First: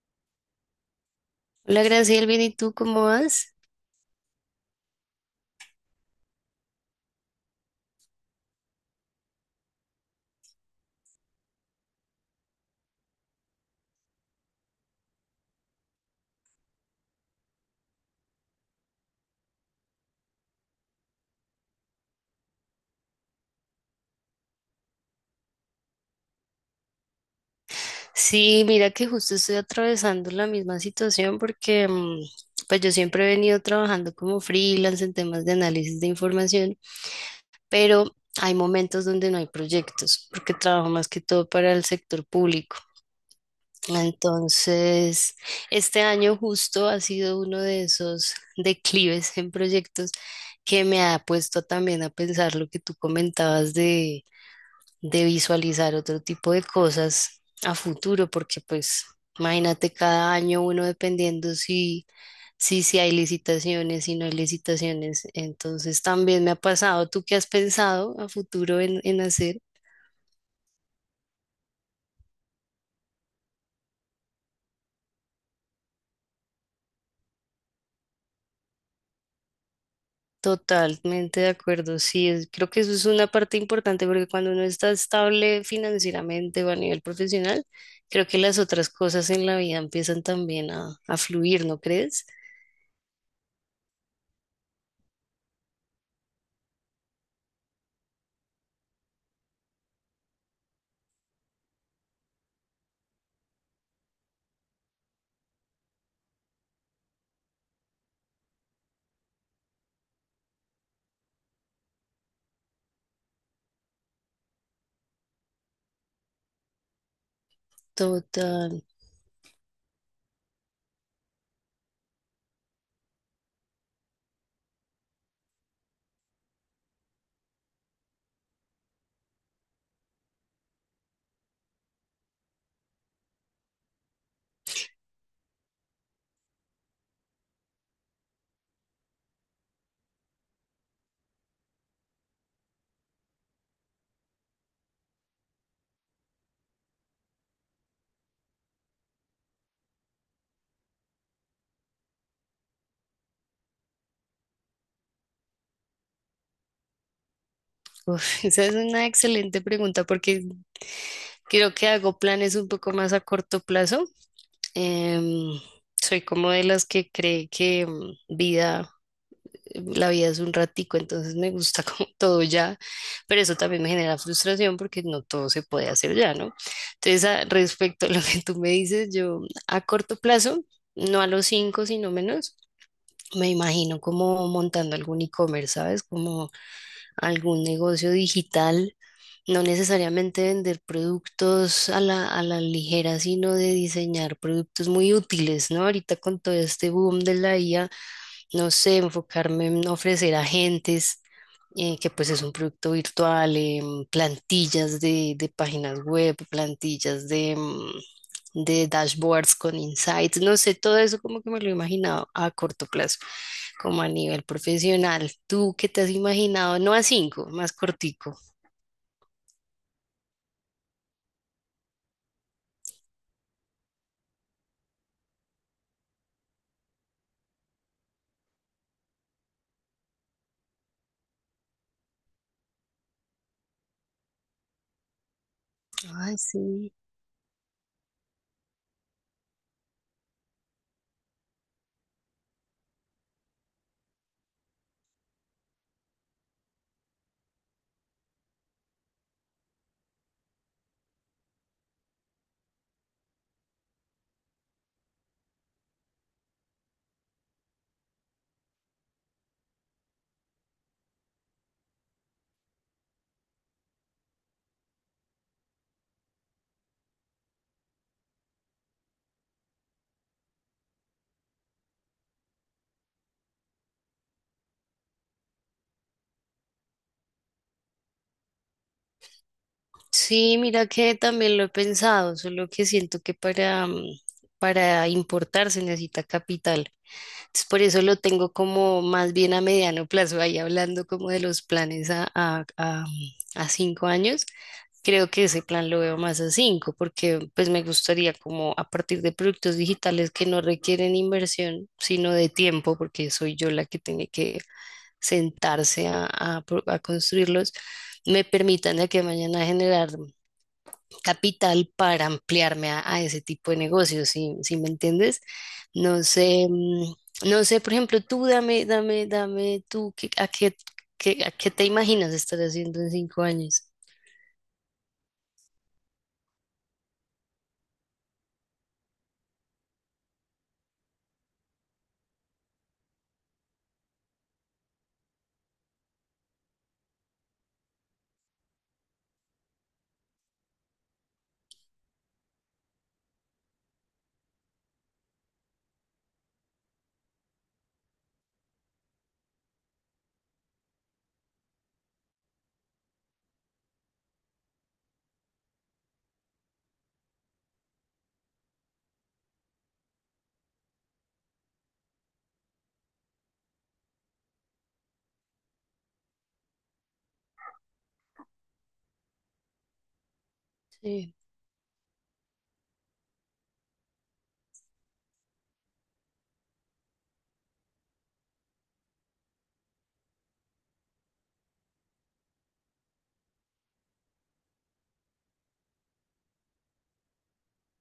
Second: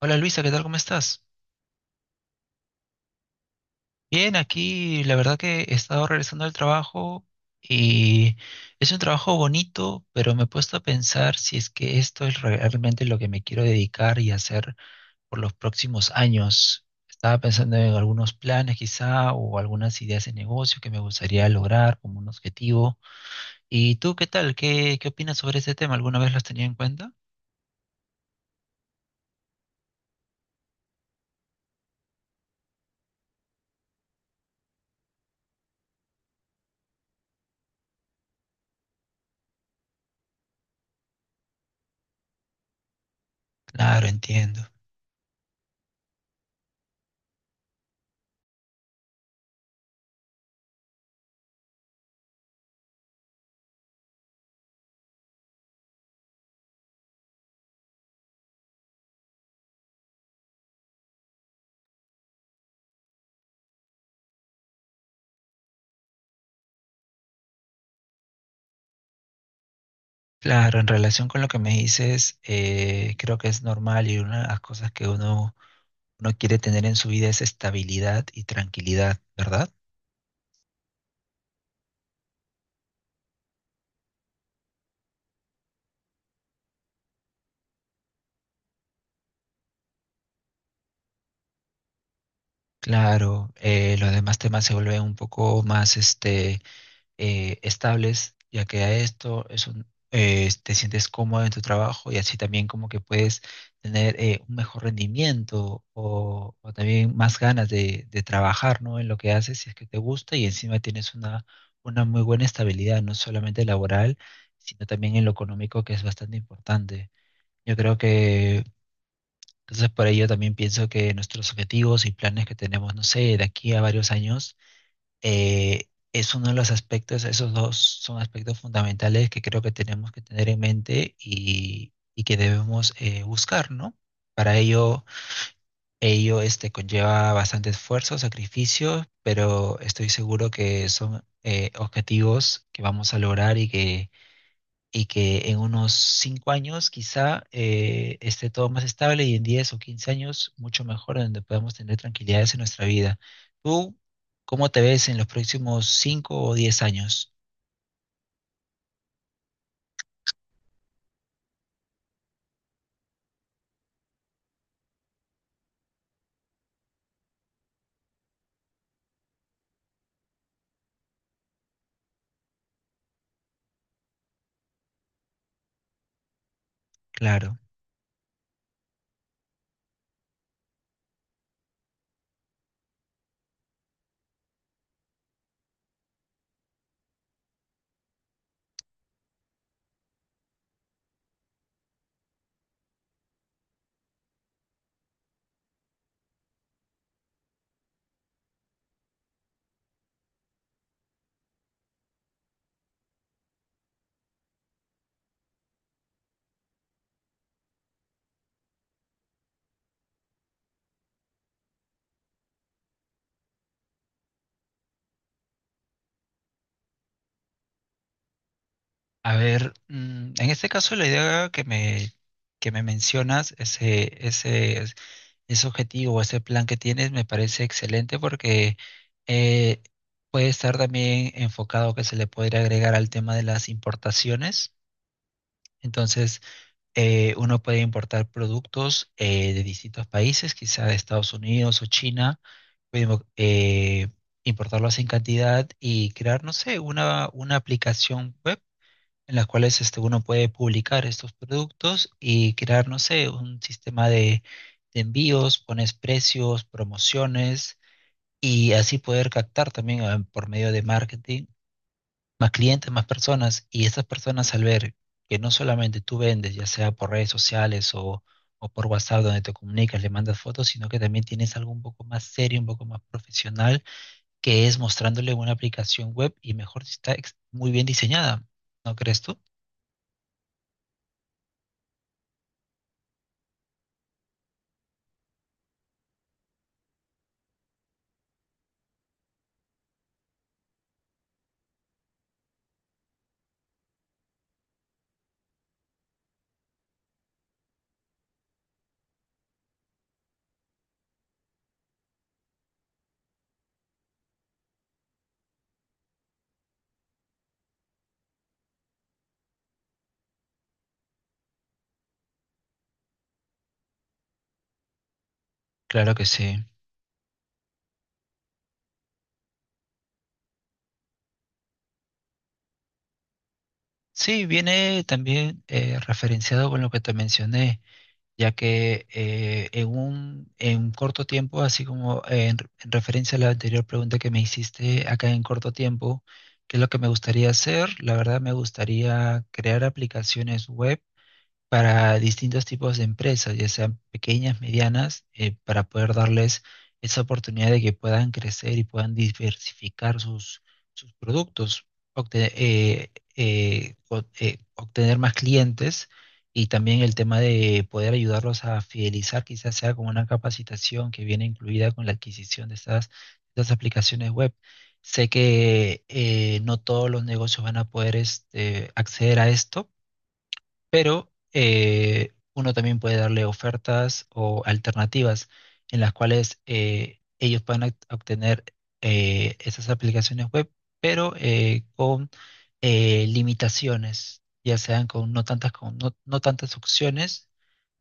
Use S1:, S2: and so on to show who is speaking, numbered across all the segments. S1: Hola Luisa, ¿qué tal? ¿Cómo estás?
S2: Hola, Graciela, bien, ¿y tú cómo vas?
S1: Bien, aquí la verdad que he estado regresando al trabajo y es un trabajo bonito, pero me he puesto a pensar si es que esto es realmente lo que me quiero dedicar y hacer por los próximos años. Estaba pensando en algunos planes quizá o algunas ideas de negocio que me gustaría lograr como un objetivo. ¿Y tú qué tal? ¿Qué opinas sobre ese tema? ¿Alguna vez lo has tenido en cuenta?
S2: Sí, mira que justo estoy atravesando la misma situación porque pues yo siempre he venido trabajando como freelance en temas de análisis de información, pero hay momentos donde no hay proyectos porque trabajo más que todo para el sector público.
S1: Claro, entiendo.
S2: Entonces, este año justo ha sido uno de esos declives en proyectos que me ha puesto también a pensar lo que tú comentabas de visualizar otro tipo de cosas a futuro, porque pues imagínate cada año uno dependiendo si hay licitaciones, si no hay licitaciones. Entonces también me ha pasado, ¿tú qué has pensado a futuro en hacer?
S1: Claro, en relación con lo que me dices, creo que es normal y una de las cosas que uno quiere tener en su vida es estabilidad y tranquilidad, ¿verdad?
S2: Totalmente de acuerdo, sí, creo que eso es una parte importante porque cuando uno está estable financieramente o a nivel profesional, creo que las otras cosas en la vida empiezan también a fluir, ¿no crees?
S1: Claro, los demás temas se vuelven un poco más estables, ya que a esto es un, te sientes cómodo en tu trabajo y así también como que puedes tener un mejor rendimiento o también más ganas de trabajar, ¿no? En lo que haces, si es que te gusta y encima tienes una muy buena estabilidad, no solamente laboral, sino también en lo económico, que es bastante importante. Yo creo que...
S2: Total.
S1: Entonces, por ello también pienso que nuestros objetivos y planes que tenemos, no sé, de aquí a varios años, es uno de los aspectos, esos dos son aspectos fundamentales que creo que tenemos que tener en mente y que debemos buscar, ¿no? Para ello conlleva bastante esfuerzo, sacrificio, pero estoy seguro que son objetivos que vamos a lograr y que en unos 5 años quizá esté todo más estable y en 10 o 15 años mucho mejor, donde podamos tener tranquilidades en nuestra vida. ¿Tú cómo te ves en los próximos cinco o diez años?
S2: Uf, esa es una excelente pregunta porque creo que hago planes un poco más a corto plazo. Em, soy como de las que cree que la vida es un ratico, entonces me gusta como todo ya, pero eso también me genera frustración porque no todo se puede hacer ya, ¿no? Entonces,
S1: Claro.
S2: respecto a lo que tú me dices, yo a corto plazo, no a los 5, sino menos. Me imagino como montando algún e-commerce, ¿sabes? Como algún negocio digital no necesariamente vender productos a la ligera, sino de diseñar productos muy útiles, ¿no? Ahorita con todo este boom de la IA, no sé, enfocarme en ofrecer agentes, que pues es un producto virtual, plantillas de páginas web, plantillas de dashboards con insights, no sé, todo eso como que me lo imaginaba a corto plazo, como a nivel profesional. ¿Tú qué te has imaginado? No a cinco, más cortico.
S1: A ver, en este caso la idea que me mencionas, ese objetivo, ese plan que tienes, me parece excelente porque eh, puede estar también enfocado que se le podría agregar al tema de las importaciones.
S2: Ay,
S1: Entonces,
S2: sí.
S1: uno puede importar productos de distintos países, quizá de Estados Unidos o China, puede mo- eh, importarlos en cantidad y crear, no sé, una aplicación web en las cuales este, uno puede publicar estos productos y crear, no sé, un sistema de envíos, pones precios, promociones y así poder captar también por medio de marketing más clientes, más personas, y estas personas al ver que no solamente tú vendes, ya sea por redes sociales o por WhatsApp donde te comunicas, le mandas fotos, sino que también tienes algo un poco más serio, un poco más profesional, que es mostrándole una aplicación web y mejor si muy bien diseñada, ¿no crees tú?
S2: Sí, mira que también lo he pensado, solo que siento que para importar se necesita capital. Entonces, por eso lo tengo como más bien a mediano plazo, ahí hablando como de los planes a 5 años. Creo que ese plan lo veo más a 5, porque pues me gustaría como a partir de productos digitales que no requieren inversión, sino de tiempo, porque soy yo la que tiene que sentarse a construirlos, me permitan de aquí a mañana generar capital para ampliarme a ese tipo de negocios, sí, sí me entiendes.
S1: Claro
S2: No
S1: que sí.
S2: sé, no sé, por ejemplo, tú dame, dame, dame, tú, ¿a qué te imaginas estar haciendo en 5 años?
S1: Sí, viene también referenciado con lo que te mencioné ya que en un corto tiempo, así como en referencia a la anterior pregunta que me hiciste, acá en corto tiempo, ¿qué es lo que me gustaría hacer? La verdad me gustaría crear aplicaciones web para distintos tipos de empresas, ya sean pequeñas, medianas, para poder darles esa oportunidad de que puedan crecer y puedan diversificar sus productos, obtener más clientes y también el tema de poder ayudarlos a fidelizar, quizás sea con una capacitación que viene incluida con la adquisición de estas aplicaciones web. Sé que no todos los negocios van a poder este, acceder a esto pero
S2: Sí,
S1: uno también puede darle ofertas o alternativas en las cuales ellos puedan obtener esas aplicaciones web, pero con limitaciones, ya sean con no tantas, con no tantas opciones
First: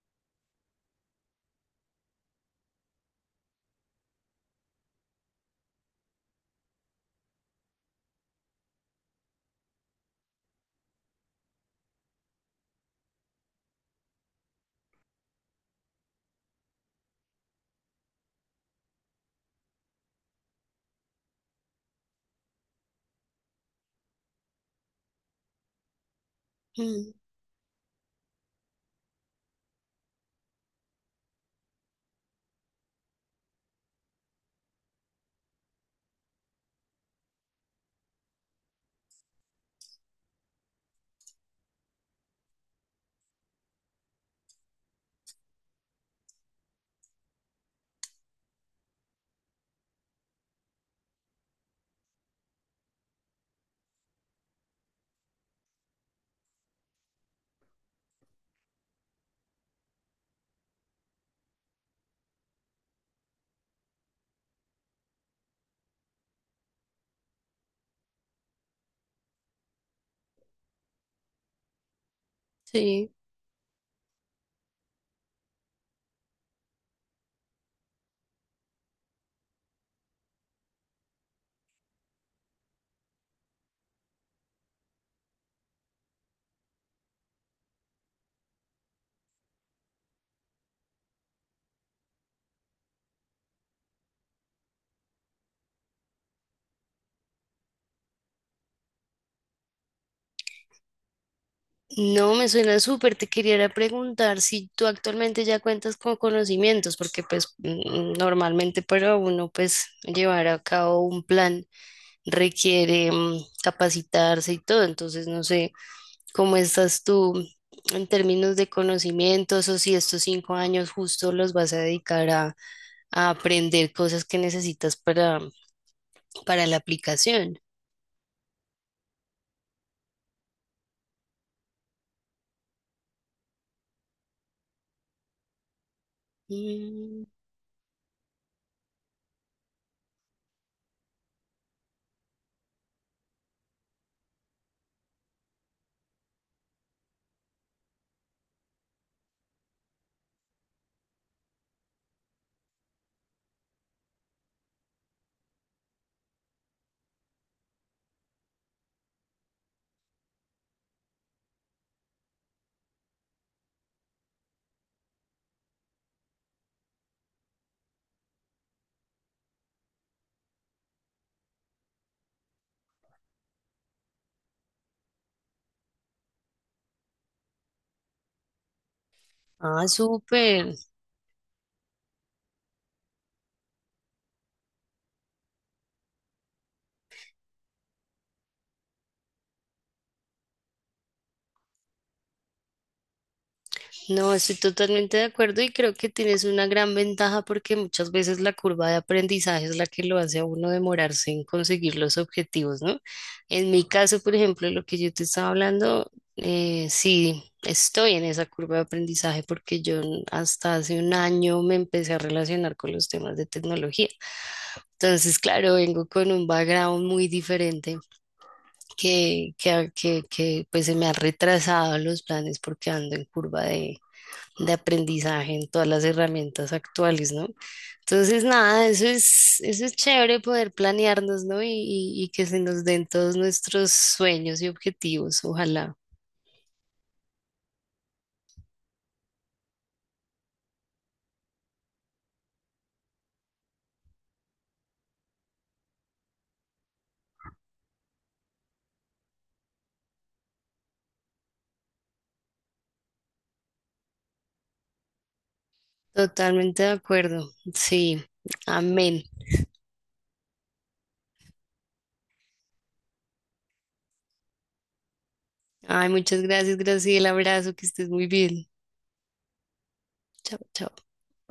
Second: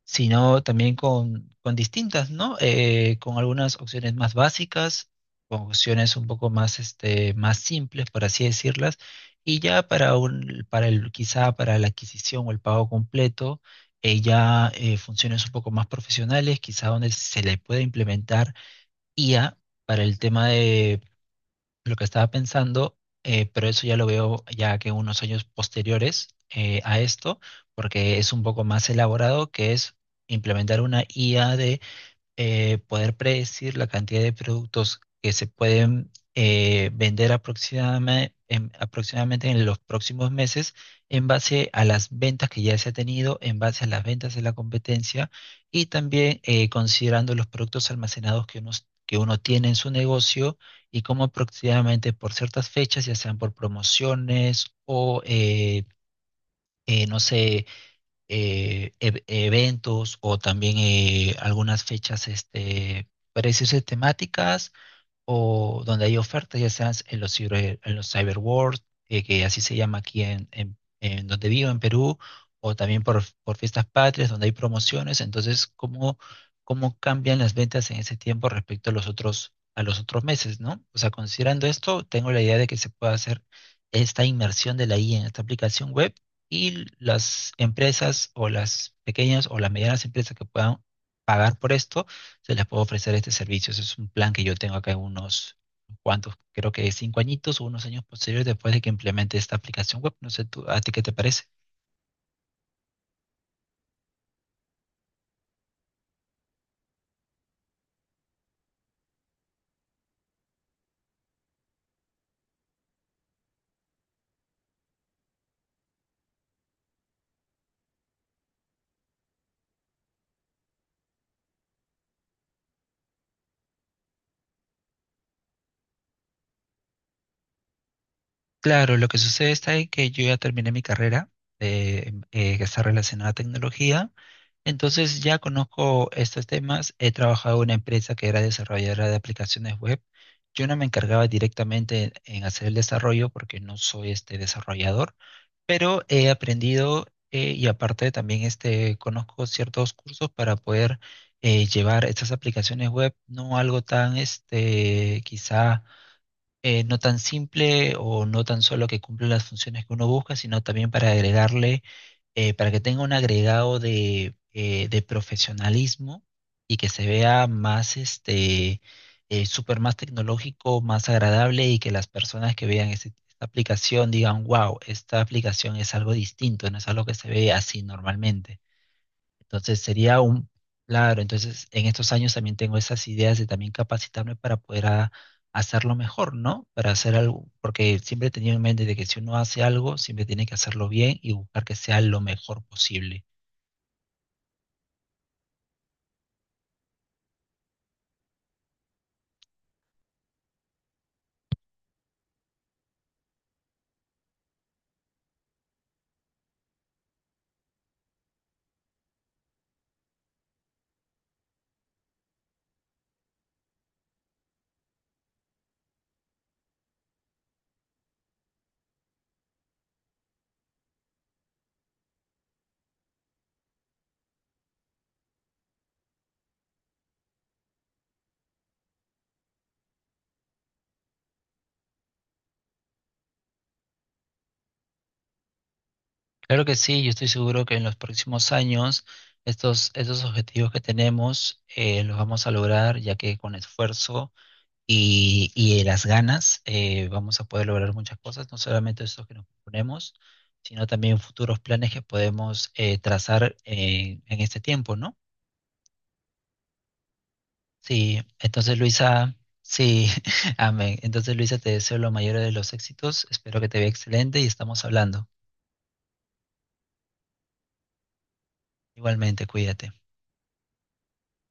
S1: sino también con distintas, ¿no? Con algunas opciones más básicas, con opciones un poco más, este, más simples, por así decirlas, y ya para quizá para la adquisición o el pago completo, ya funciones un poco más profesionales, quizá donde se le pueda implementar IA para el tema lo que estaba pensando, pero eso ya lo veo ya que unos años posteriores a
S2: mm,
S1: esto, porque es un poco más elaborado, que es implementar una IA de poder predecir la cantidad de productos que se pueden vender aproximadamente aproximadamente en los próximos meses en base a las ventas que ya se ha tenido, en base a las ventas de la competencia y también considerando los productos almacenados que uno tiene en su negocio y cómo aproximadamente por ciertas fechas, ya sean por promociones o no sé, eventos o también algunas fechas, este, para decirse, temáticas o donde hay ofertas, ya sean en en los cyber world, que así se llama aquí en donde vivo, en Perú, o también
S2: sí.
S1: por fiestas patrias, donde hay promociones. Entonces, ¿cómo cambian las ventas en ese tiempo respecto a los otros meses, ¿no? O sea, considerando esto, tengo la idea de que se pueda hacer esta inmersión de la IA en esta aplicación web y las empresas o las pequeñas o las medianas empresas que puedan pagar por esto se les puede ofrecer este servicio. Ese es un plan que yo tengo acá en unos cuantos, creo que cinco añitos o unos años posteriores después de que implemente esta aplicación web. No sé, tú, ¿a ti qué te parece?
S2: No, me suena súper. Te quería era preguntar si tú actualmente ya cuentas con conocimientos, porque pues normalmente para uno pues llevar a cabo un plan requiere capacitarse y todo. Entonces, no sé. ¿Cómo estás tú en términos de conocimientos o si estos 5 años justo los vas a dedicar a aprender cosas que necesitas para la aplicación?
S1: Claro, lo que sucede está en que yo ya terminé mi carrera que está relacionada a tecnología. Entonces ya conozco estos temas. He
S2: Mm,
S1: trabajado en una empresa que era desarrolladora de aplicaciones web. Yo no me encargaba directamente en hacer el desarrollo porque no soy este desarrollador pero he aprendido y aparte también este, conozco ciertos cursos para poder llevar estas aplicaciones web, no algo tan este, quizá no tan simple o no tan solo que cumpla las funciones que uno busca, sino también para agregarle, para que tenga un agregado de profesionalismo y que se vea más, súper más tecnológico, más agradable y que las personas que vean esta aplicación digan, wow, esta aplicación es algo distinto, no es algo que se ve así normalmente. Entonces
S2: ah,
S1: sería un,
S2: súper.
S1: claro, entonces en estos años también tengo esas ideas de también capacitarme para poder hacerlo mejor, ¿no? Para hacer algo, porque siempre he tenido en mente de que si uno hace algo, siempre tiene que hacerlo bien y buscar que sea lo mejor posible.
S2: No, estoy totalmente de acuerdo y creo que tienes una gran ventaja porque muchas veces la curva de aprendizaje es la que lo hace a uno demorarse en conseguir los objetivos, ¿no? En mi caso, por ejemplo, lo que yo te estaba hablando, sí, estoy en esa curva de aprendizaje porque yo hasta hace un año me empecé a relacionar con los temas de tecnología. Entonces, claro, vengo con un background muy diferente que pues se me ha retrasado los planes porque ando en curva de aprendizaje en todas las herramientas actuales, ¿no? Entonces, nada, eso es chévere poder planearnos, ¿no? Y que se nos den todos nuestros sueños y objetivos, ojalá.
S1: Claro que sí, yo estoy seguro que en los próximos años estos objetivos que tenemos los vamos a lograr, ya que con esfuerzo y las ganas, vamos a poder lograr muchas cosas, no solamente esos que nos proponemos, sino también futuros planes que podemos trazar en este tiempo, ¿no?
S2: Totalmente de acuerdo.
S1: Sí,
S2: Sí,
S1: entonces
S2: amén.
S1: Luisa, sí, amén. Entonces Luisa, te deseo lo mayor de los éxitos, espero que te vea excelente y estamos hablando.
S2: Ay, muchas gracias, Graciela. Abrazo, que estés muy bien.
S1: Igualmente, cuídate.
S2: Chao, chao.